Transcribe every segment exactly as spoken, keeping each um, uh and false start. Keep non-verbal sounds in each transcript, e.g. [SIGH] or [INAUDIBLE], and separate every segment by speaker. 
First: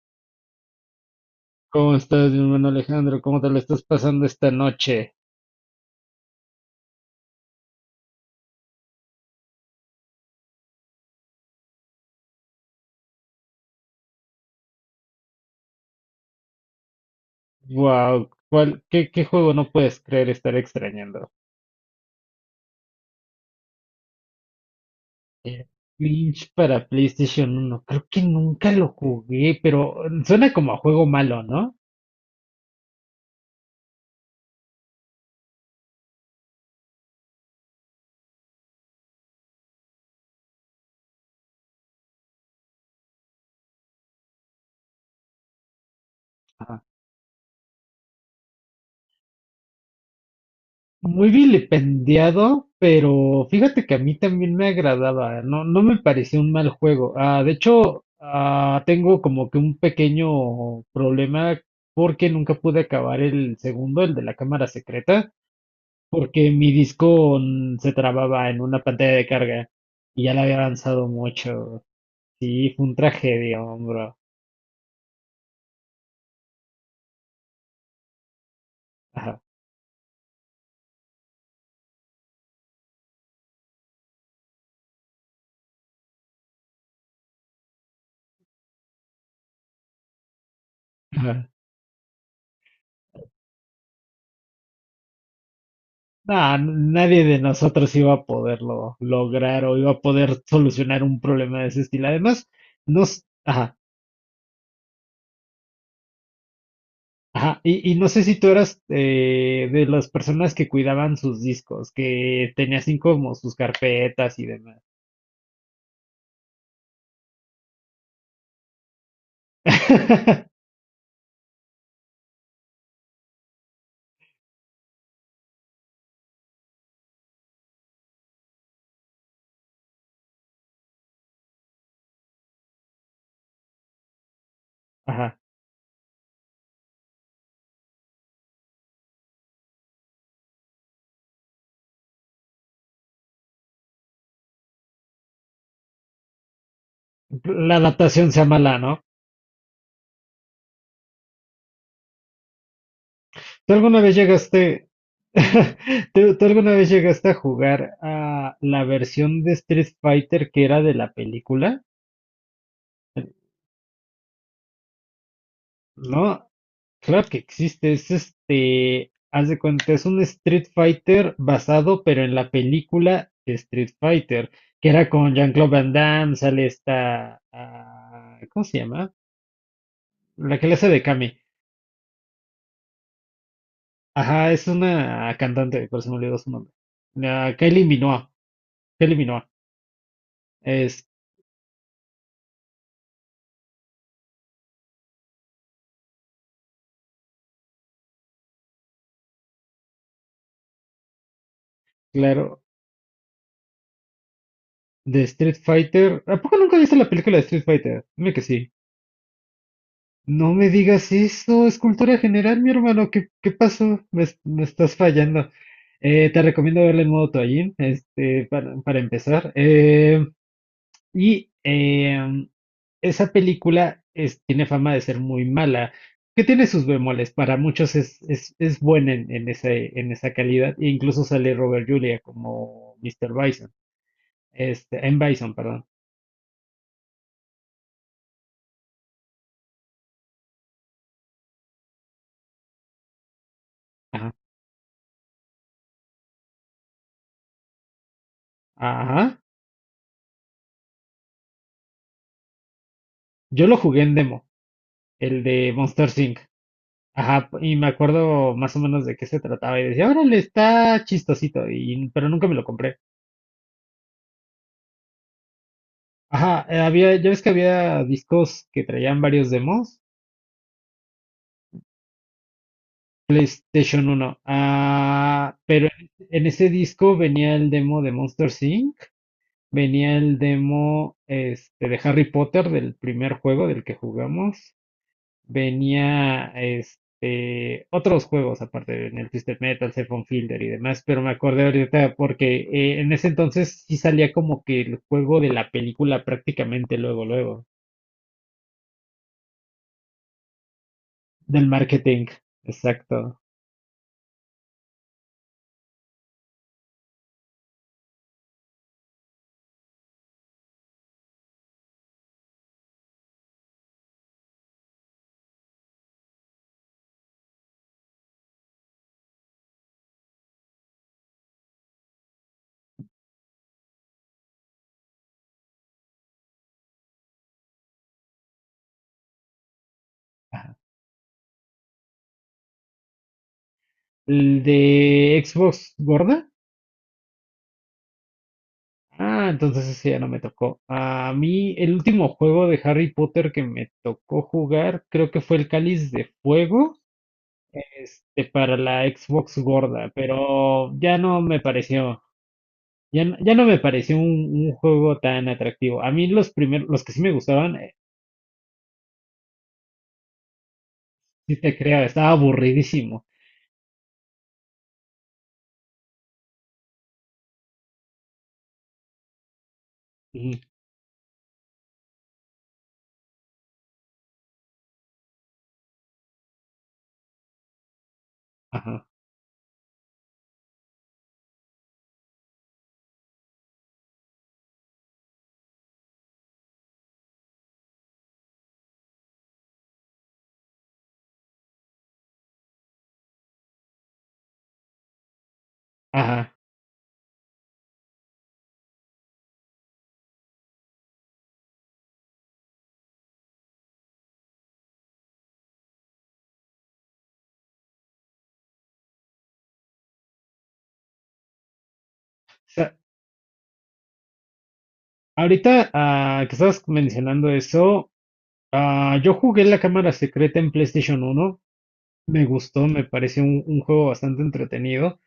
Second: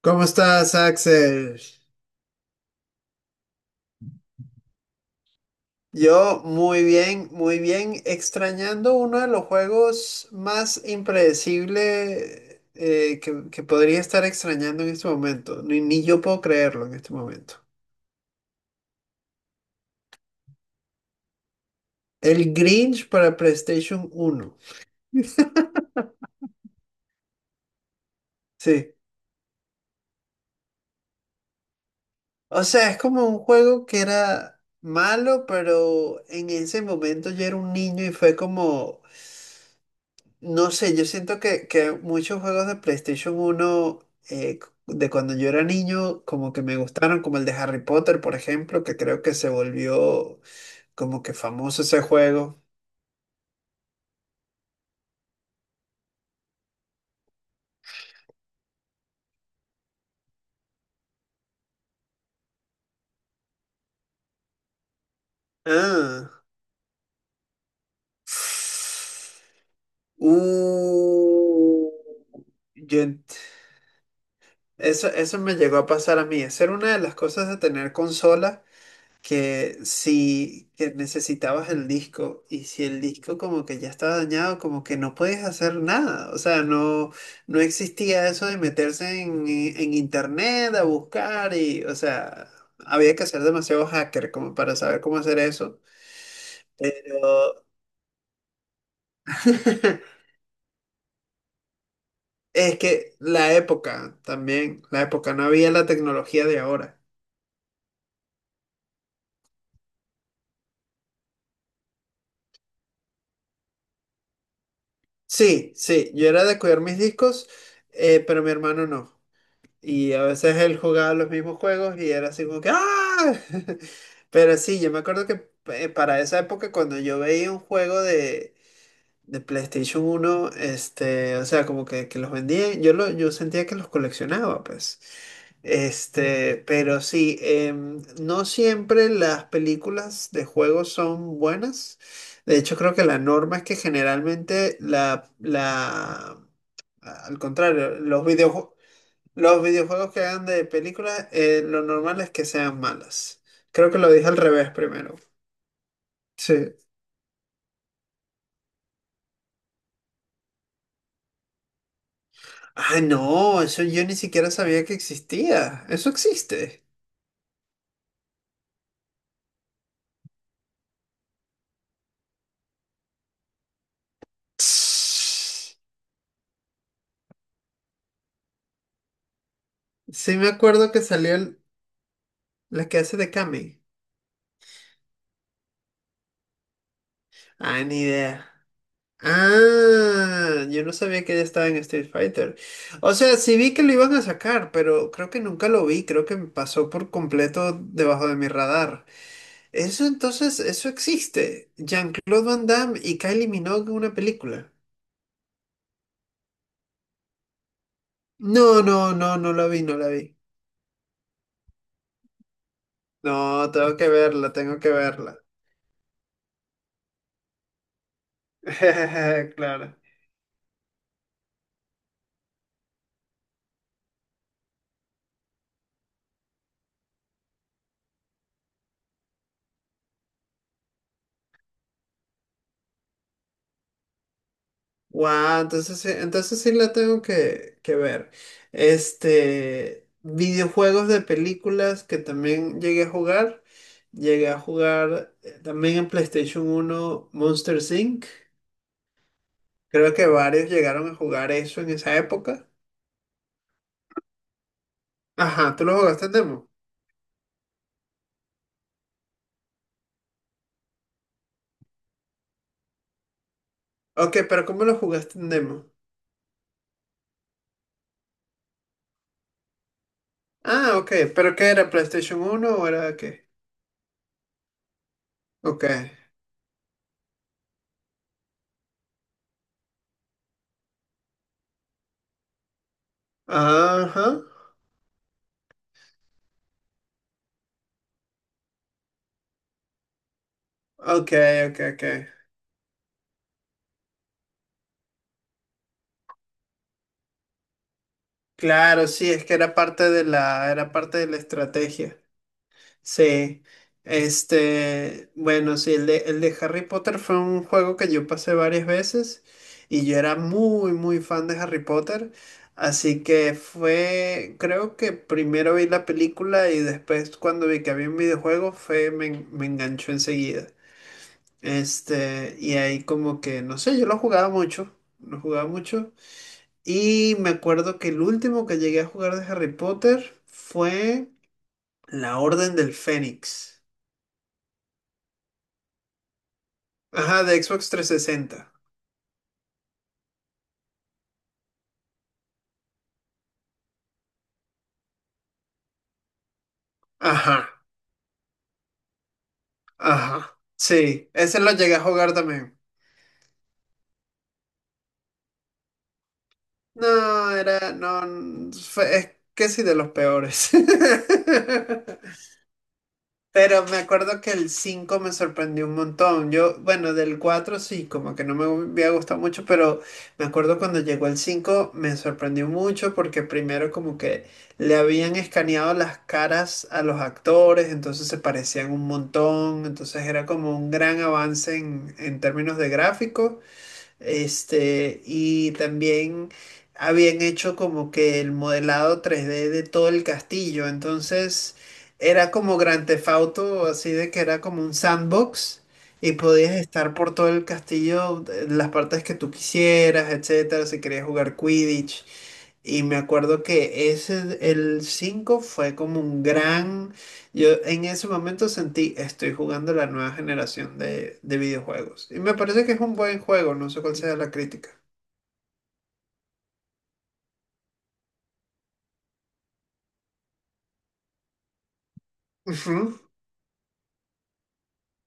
Speaker 1: ¿Cómo estás, Axel?
Speaker 2: ¿Cómo estás, mi hermano Alejandro? ¿Cómo te lo estás pasando esta noche?
Speaker 1: Yo muy bien, muy bien, extrañando uno de los juegos más impredecible eh, que, que podría estar extrañando en este momento. Ni, ni yo puedo creerlo en este momento.
Speaker 2: Wow, ¿cuál, qué, qué juego no puedes creer estar extrañando?
Speaker 1: El Grinch para PlayStation uno.
Speaker 2: El
Speaker 1: [LAUGHS]
Speaker 2: Clinch para PlayStation uno. Creo que nunca lo
Speaker 1: Sí.
Speaker 2: jugué, pero eh, suena como a juego malo, ¿no?
Speaker 1: O sea, es como un juego que era malo, pero en ese momento yo era un niño y fue como, no sé, yo siento que, que muchos juegos de PlayStation uno eh, de cuando yo era niño como que me
Speaker 2: Ajá.
Speaker 1: gustaron, como el de Harry Potter, por ejemplo, que creo que se volvió como
Speaker 2: Muy
Speaker 1: que famoso ese juego.
Speaker 2: vilipendiado, pero fíjate que a mí también me agradaba. No, no me pareció un mal juego. Ah, de hecho, ah, tengo como que un pequeño problema porque nunca pude acabar el segundo, el de la cámara secreta.
Speaker 1: Ah.
Speaker 2: Porque mi disco mm, se trababa en una pantalla de carga y ya la había avanzado mucho.
Speaker 1: Uh,
Speaker 2: Sí, fue un
Speaker 1: yo ent-
Speaker 2: tragedia, hombre.
Speaker 1: eso, eso me llegó a pasar a mí. Esa era una de las cosas de tener consola,
Speaker 2: Ajá,
Speaker 1: que si que necesitabas el disco y si el disco como que ya estaba dañado, como que no puedes hacer nada, o sea, no, no existía eso de meterse en, eh, en internet a
Speaker 2: ajá.
Speaker 1: buscar y, o sea, había que ser demasiado hacker como para saber cómo hacer eso.
Speaker 2: Nah, nadie de
Speaker 1: Yo-
Speaker 2: nosotros iba a poderlo lograr o iba a
Speaker 1: [LAUGHS]
Speaker 2: poder solucionar un problema de ese estilo. Además,
Speaker 1: Es
Speaker 2: no,
Speaker 1: que
Speaker 2: s-
Speaker 1: la
Speaker 2: ajá,
Speaker 1: época también, la época, no había la tecnología de ahora.
Speaker 2: ajá. Y, y no sé si tú eras eh, de las personas que cuidaban sus discos, que tenías así como sus carpetas y demás.
Speaker 1: Sí, sí, yo era de cuidar mis discos, eh, pero mi hermano no. Y a veces
Speaker 2: [LAUGHS]
Speaker 1: él jugaba los mismos juegos y era así como que ¡ah! [LAUGHS] Pero sí, yo me acuerdo que eh, para esa época cuando yo veía un juego de, de PlayStation uno este, o sea, como que, que los vendían, yo, lo, yo sentía que los coleccionaba, pues.
Speaker 2: Ajá.
Speaker 1: Este, pero sí, em, no siempre las películas de juegos son buenas. De hecho, creo que la norma es que generalmente la, la, al
Speaker 2: La
Speaker 1: contrario, los
Speaker 2: adaptación sea
Speaker 1: videojuegos
Speaker 2: mala, ¿no?
Speaker 1: los videojuegos que hagan de películas, eh, lo normal es que sean malas.
Speaker 2: ¿Tú
Speaker 1: Creo que
Speaker 2: alguna
Speaker 1: lo
Speaker 2: vez
Speaker 1: dije al revés
Speaker 2: llegaste,
Speaker 1: primero.
Speaker 2: [LAUGHS] ¿tú, tú
Speaker 1: Sí.
Speaker 2: alguna vez llegaste a jugar a la versión de Street Fighter que era de la película?
Speaker 1: Ah, no, eso yo ni siquiera sabía que existía. Eso
Speaker 2: No,
Speaker 1: existe.
Speaker 2: claro que existe, es este, haz de cuenta, es un Street Fighter basado, pero en la película de Street Fighter, que era con Jean-Claude
Speaker 1: Sí,
Speaker 2: Van Damme, sale esta, ah, ¿cómo se llama?
Speaker 1: me
Speaker 2: La que le hace
Speaker 1: acuerdo
Speaker 2: de
Speaker 1: que salió
Speaker 2: Kami.
Speaker 1: el- la que hace de Kami.
Speaker 2: Ajá, es una cantante, pero se me olvidó su nombre. La
Speaker 1: Ah,
Speaker 2: Kylie
Speaker 1: ni
Speaker 2: Minogue,
Speaker 1: idea.
Speaker 2: Kylie Minogue,
Speaker 1: Ah, yo no
Speaker 2: es
Speaker 1: sabía que ella estaba en Street Fighter. O sea, sí vi que lo iban a sacar, pero creo que nunca lo vi. Creo que me pasó por completo debajo de mi radar. Eso entonces, eso existe. Jean-Claude
Speaker 2: claro.
Speaker 1: Van Damme y Kylie Minogue en una película.
Speaker 2: De Street Fighter. ¿A poco nunca viste la película de Street Fighter? Dime que sí.
Speaker 1: No, no, no, no la vi, no la vi.
Speaker 2: No me digas eso, es cultura general, mi hermano. ¿Qué, qué
Speaker 1: No, tengo
Speaker 2: pasó?
Speaker 1: que
Speaker 2: Me, es-
Speaker 1: verla,
Speaker 2: me
Speaker 1: tengo que
Speaker 2: estás
Speaker 1: verla.
Speaker 2: fallando. Eh, te recomiendo verla en modo toallín, este, para, para empezar.
Speaker 1: [LAUGHS] Claro.
Speaker 2: Eh, y em, esa película es- tiene fama de ser muy mala, que tiene sus bemoles. Para muchos es, es, es buena en, en ese- en esa calidad. E incluso sale Robert Julia como mister Bison. Este, en Bison,
Speaker 1: Wow,
Speaker 2: perdón.
Speaker 1: entonces, sí- entonces sí la tengo que, que ver. Este, videojuegos de películas que también llegué a jugar.
Speaker 2: Ajá.
Speaker 1: Llegué a jugar eh, también en PlayStation uno Monster Inc.
Speaker 2: Ajá.
Speaker 1: Creo que varios llegaron a jugar eso en esa época.
Speaker 2: Yo lo jugué en demo, el de
Speaker 1: Ajá, ¿tú lo
Speaker 2: Monster
Speaker 1: jugaste en
Speaker 2: inc.
Speaker 1: demo?
Speaker 2: Ajá, y me acuerdo más o menos de qué se trataba y decía, órale, está chistosito, y, pero nunca me lo compré.
Speaker 1: Ok, pero ¿cómo lo jugaste en demo?
Speaker 2: Ajá, eh, había, ya ves que había discos que traían varios demos,
Speaker 1: Ah, ok, pero ¿qué era? ¿PlayStation uno o era qué?
Speaker 2: Station Uno. Ah,
Speaker 1: Ok.
Speaker 2: pe- en ese disco venía el demo de Monster inc, venía el demo este, de Harry Potter del primer juego del que
Speaker 1: Ajá.
Speaker 2: jugamos, venía este, otros juegos aparte en el Twisted Metal, Sephon Fielder y demás, pero me
Speaker 1: Ok,
Speaker 2: acordé
Speaker 1: ok, ok.
Speaker 2: ahorita porque eh, en ese entonces sí salía como que el juego de la película prácticamente luego, luego,
Speaker 1: Claro, sí, es que era parte de la, era parte de la
Speaker 2: del
Speaker 1: estrategia.
Speaker 2: marketing, exacto.
Speaker 1: Sí, este, bueno, sí, el de, el de Harry Potter fue un juego que yo pasé varias veces y yo era muy, muy fan de Harry Potter, así que fue, creo que primero vi la película y después cuando vi que había un videojuego fue, me, en- me enganchó enseguida. Este, y ahí como que, no sé, yo lo jugaba mucho, lo jugaba mucho y me acuerdo que el último que llegué a jugar de Harry Potter fue La Orden del Fénix.
Speaker 2: El de Xbox Gorda.
Speaker 1: Ajá, de Xbox trescientos sesenta.
Speaker 2: Ah, entonces ese ya no me tocó. A mí el último juego de Harry Potter que me tocó jugar creo que fue el Cáliz de Fuego
Speaker 1: Ajá,
Speaker 2: este, para la Xbox gorda,
Speaker 1: ajá.
Speaker 2: pero ya
Speaker 1: Sí,
Speaker 2: no me
Speaker 1: ese lo llegué a
Speaker 2: pareció.
Speaker 1: jugar también.
Speaker 2: Ya, no- ya no me pareció un, un juego tan atractivo. A mí los primeros, los que sí me
Speaker 1: No,
Speaker 2: gustaban,
Speaker 1: era,
Speaker 2: eh,
Speaker 1: no, fue- es que sí, de los peores.
Speaker 2: sí te creo, estaba
Speaker 1: [LAUGHS]
Speaker 2: aburridísimo.
Speaker 1: Pero me acuerdo que el cinco me sorprendió un montón. Yo, bueno, del cuatro sí, como que no me había gustado mucho, pero me
Speaker 2: Ujú,
Speaker 1: acuerdo cuando llegó el cinco me sorprendió mucho porque primero como que le habían escaneado las caras a los actores, entonces se parecían
Speaker 2: ajá,
Speaker 1: un montón, entonces era como un gran avance en, en términos de gráfico. Este, y también habían hecho como que el modelado tres D de todo el castillo. Entonces era como Grand Theft Auto, así de que era como un sandbox y
Speaker 2: ajá.
Speaker 1: podías estar por todo el castillo, en las partes que tú quisieras, etcétera, si querías jugar Quidditch. Y me acuerdo que ese, el cinco fue como un gran... Yo en ese momento sentí, estoy jugando la nueva generación de, de videojuegos. Y
Speaker 2: O
Speaker 1: me parece que
Speaker 2: sea,
Speaker 1: es un buen juego, no sé cuál sea la crítica.
Speaker 2: ahorita ah, que estás mencionando eso, ah, yo jugué la cámara secreta en PlayStation uno. Me gustó, me
Speaker 1: Ujú.
Speaker 2: pareció un, un juego bastante entretenido.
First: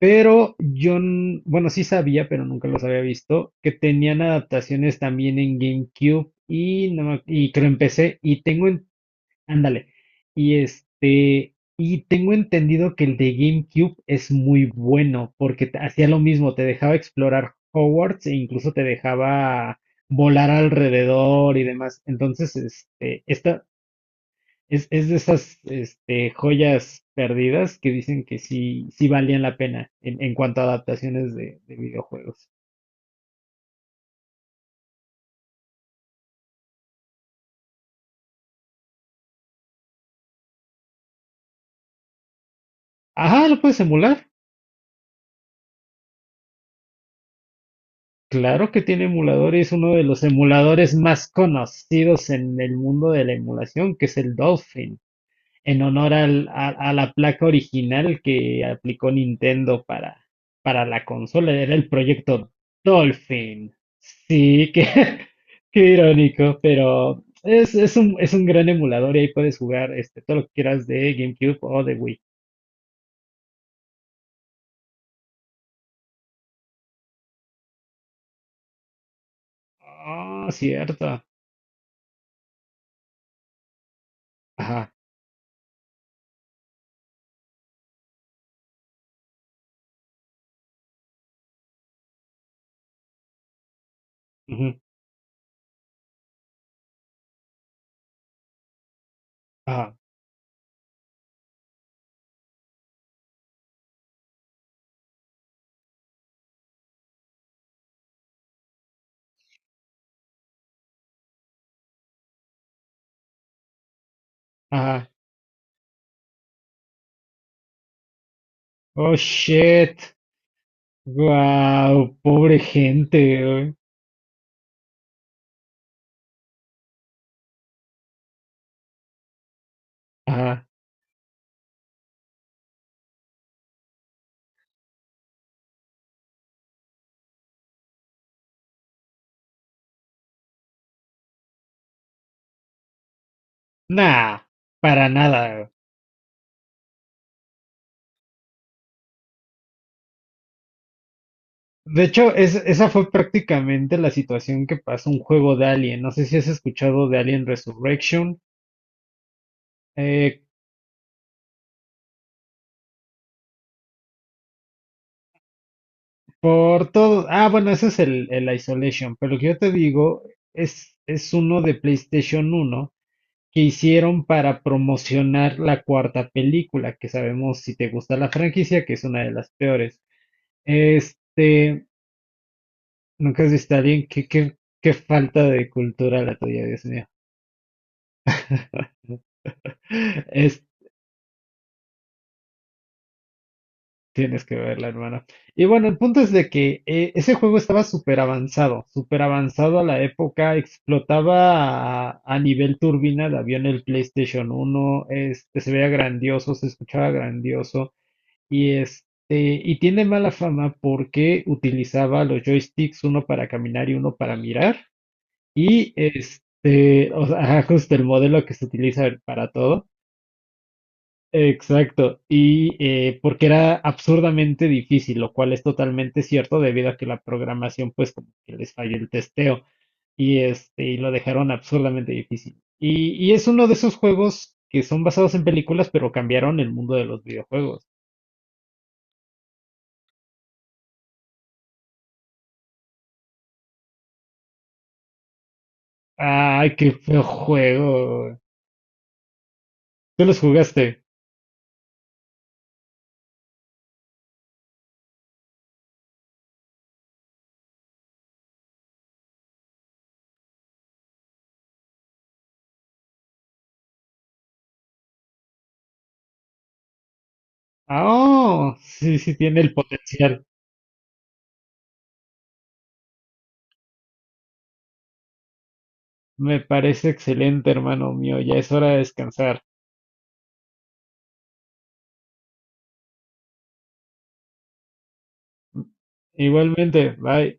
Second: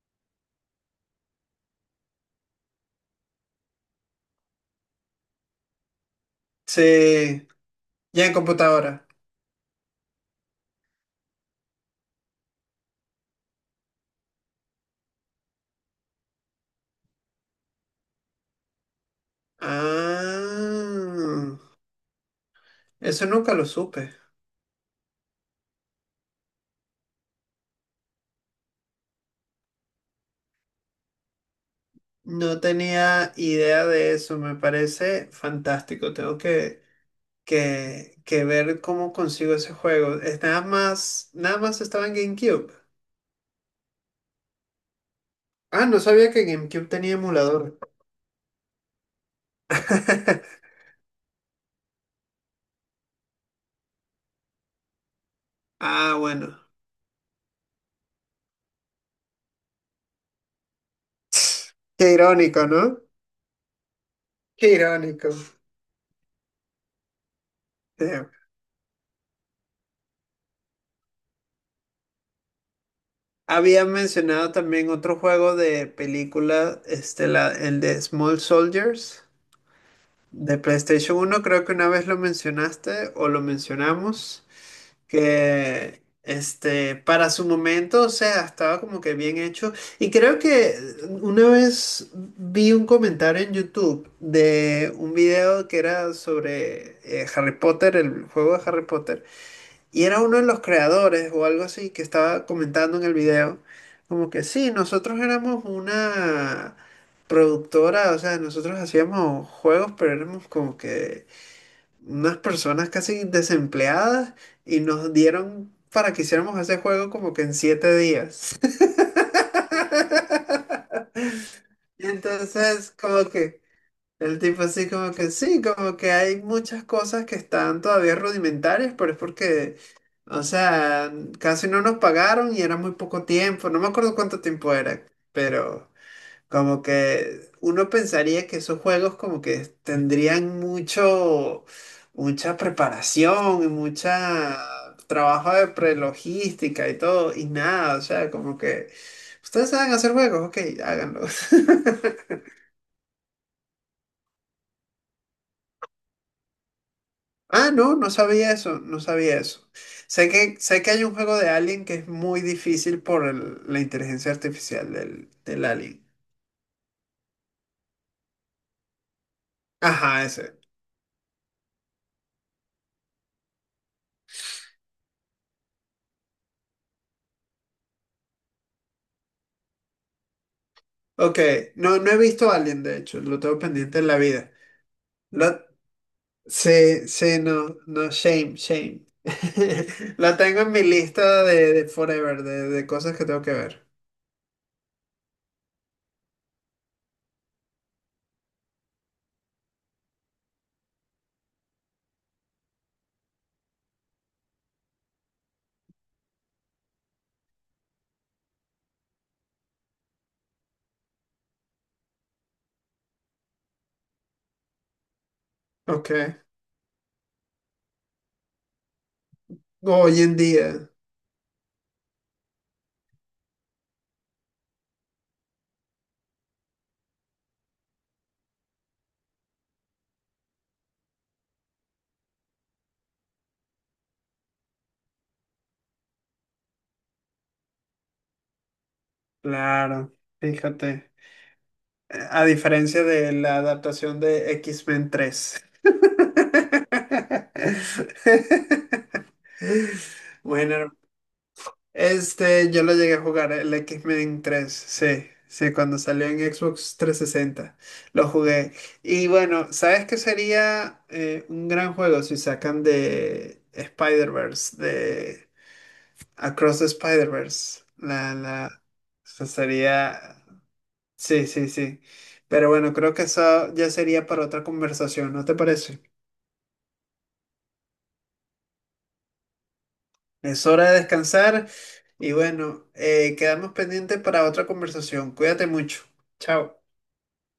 Speaker 2: Pero yo, n- bueno, sí sabía, pero nunca los había visto, que tenían adaptaciones también en GameCube y, no me ac-
Speaker 1: Sí,
Speaker 2: y creo en P C.
Speaker 1: ya en
Speaker 2: Y tengo.
Speaker 1: computadora.
Speaker 2: Ándale. Y este, y tengo entendido que el de GameCube es muy bueno porque te- hacía lo mismo, te dejaba explorar Hogwarts e incluso te dejaba volar alrededor
Speaker 1: Ah,
Speaker 2: y demás. Entonces, este,
Speaker 1: eso nunca
Speaker 2: esta
Speaker 1: lo supe.
Speaker 2: es, es de esas este, joyas perdidas que dicen que sí, sí valían la pena en, en cuanto a adaptaciones de, de videojuegos.
Speaker 1: No tenía idea de eso, me parece fantástico. Tengo que, que, que ver cómo consigo ese juego. Es nada más, nada más estaba en GameCube.
Speaker 2: Ajá, lo puedes emular.
Speaker 1: Ah, no sabía que GameCube tenía emulador.
Speaker 2: Claro que tiene emuladores, uno de los
Speaker 1: [LAUGHS]
Speaker 2: emuladores más conocidos en el mundo de la emulación, que es el Dolphin, en honor
Speaker 1: Ah,
Speaker 2: al-
Speaker 1: bueno.
Speaker 2: a, a la placa original que aplicó Nintendo para, para, la consola, era el
Speaker 1: Qué
Speaker 2: proyecto
Speaker 1: irónico, ¿no?
Speaker 2: Dolphin. Sí,
Speaker 1: Qué
Speaker 2: que, [LAUGHS]
Speaker 1: irónico.
Speaker 2: qué irónico, pero es, es
Speaker 1: Sí.
Speaker 2: un, es un gran emulador y ahí puedes jugar este, todo lo que quieras de GameCube o de Wii.
Speaker 1: Había mencionado también otro juego de película, este, la- el de Small Soldiers,
Speaker 2: Ah,
Speaker 1: de PlayStation
Speaker 2: cierto.
Speaker 1: uno. Creo que una vez lo mencionaste o lo mencionamos.
Speaker 2: Ajá,
Speaker 1: Que este, para su momento, o sea, estaba como que bien hecho. Y creo que una vez vi un comentario en YouTube
Speaker 2: ujú,
Speaker 1: de un video que era sobre eh, Harry Potter, el juego de Harry Potter,
Speaker 2: ajá,
Speaker 1: y era uno de los creadores o algo así que estaba comentando en el video, como que sí, nosotros éramos una productora, o sea, nosotros hacíamos juegos, pero éramos como que unas personas casi desempleadas y
Speaker 2: ajá.
Speaker 1: nos dieron para que hiciéramos ese juego como que en siete días. [LAUGHS]
Speaker 2: Oh, shit.
Speaker 1: Y
Speaker 2: Guau, pobre
Speaker 1: entonces,
Speaker 2: gente,
Speaker 1: como que
Speaker 2: güey.
Speaker 1: el tipo así, como que sí, como que hay muchas cosas que están todavía rudimentarias, pero es porque, o
Speaker 2: Ajá.
Speaker 1: sea, casi no nos pagaron y era muy poco tiempo, no me acuerdo cuánto tiempo era, pero... Como que uno pensaría que esos juegos como que tendrían mucho, mucha preparación y
Speaker 2: Nah,
Speaker 1: mucha
Speaker 2: para nada,
Speaker 1: trabajo de
Speaker 2: güey.
Speaker 1: prelogística y todo, y nada, o sea, como que ustedes saben hacer juegos, ok, háganlo. [LAUGHS]
Speaker 2: De hecho, es, esa fue prácticamente la situación que pasó un juego de Alien. No sé si has escuchado de Alien
Speaker 1: Ah, no, no
Speaker 2: Resurrection.
Speaker 1: sabía eso, no sabía eso. Sé
Speaker 2: eh,
Speaker 1: que, sé que hay un juego de Alien que es muy difícil por el- la inteligencia artificial del, del Alien.
Speaker 2: por todo. Ah, bueno, ese es el, el Isolation. Pero lo que yo te digo
Speaker 1: Ajá, ese.
Speaker 2: es, es uno de PlayStation uno que hicieron para promocionar la cuarta película, que sabemos si te gusta la franquicia, que es una de las peores.
Speaker 1: Ok,
Speaker 2: Este.
Speaker 1: no, no he visto Alien, de hecho, lo
Speaker 2: Nunca has
Speaker 1: tengo
Speaker 2: visto a
Speaker 1: pendiente
Speaker 2: alguien.
Speaker 1: en la
Speaker 2: Qué,
Speaker 1: vida.
Speaker 2: qué, qué falta
Speaker 1: Lo,
Speaker 2: de cultura la tuya, Dios mío.
Speaker 1: Sí, sí, no, no, shame, shame. [LAUGHS] La tengo
Speaker 2: Es,
Speaker 1: en mi lista de, de forever, de, de cosas que tengo que ver.
Speaker 2: tienes que verla, hermano. Y bueno, el punto es de que eh, ese juego estaba súper avanzado, súper avanzado a la época. Explotaba a, a nivel turbina de avión el PlayStation uno. Este, se veía grandioso, se escuchaba grandioso. Y este, y tiene mala fama porque utilizaba los joysticks, uno para caminar y uno para mirar. Y
Speaker 1: Ok.
Speaker 2: este, o sea, ajá, justo el modelo que se utiliza para todo.
Speaker 1: Hoy en día,
Speaker 2: Exacto. Y eh, porque era absurdamente difícil, lo cual es totalmente cierto debido a que la programación, pues, como que les falló el testeo. Y este, y lo dejaron absurdamente difícil. Y, y es uno de esos juegos que son basados en películas, pero cambiaron el mundo de los videojuegos.
Speaker 1: claro, fíjate. A diferencia de la adaptación de X-Men tres.
Speaker 2: Ay, qué feo juego.
Speaker 1: [LAUGHS]
Speaker 2: ¿Tú los
Speaker 1: Bueno,
Speaker 2: jugaste?
Speaker 1: este, yo lo llegué a jugar, eh, el X-Men tres, sí, sí, cuando salió en Xbox trescientos sesenta, lo jugué. Y bueno, ¿sabes qué sería eh, un gran juego si sacan de Spider-Verse, de Across the Spider-Verse?
Speaker 2: Ah,
Speaker 1: La,
Speaker 2: oh,
Speaker 1: la,
Speaker 2: sí, sí
Speaker 1: eso
Speaker 2: tiene el
Speaker 1: sería,
Speaker 2: potencial.
Speaker 1: sí, sí, sí. Pero bueno, creo que eso ya sería para otra conversación, ¿no te parece?
Speaker 2: Me parece excelente, hermano mío. Ya es hora de descansar.
Speaker 1: Es hora de descansar y bueno, eh, quedamos pendientes para otra conversación. Cuídate mucho. Chao.
Speaker 2: Igualmente, bye.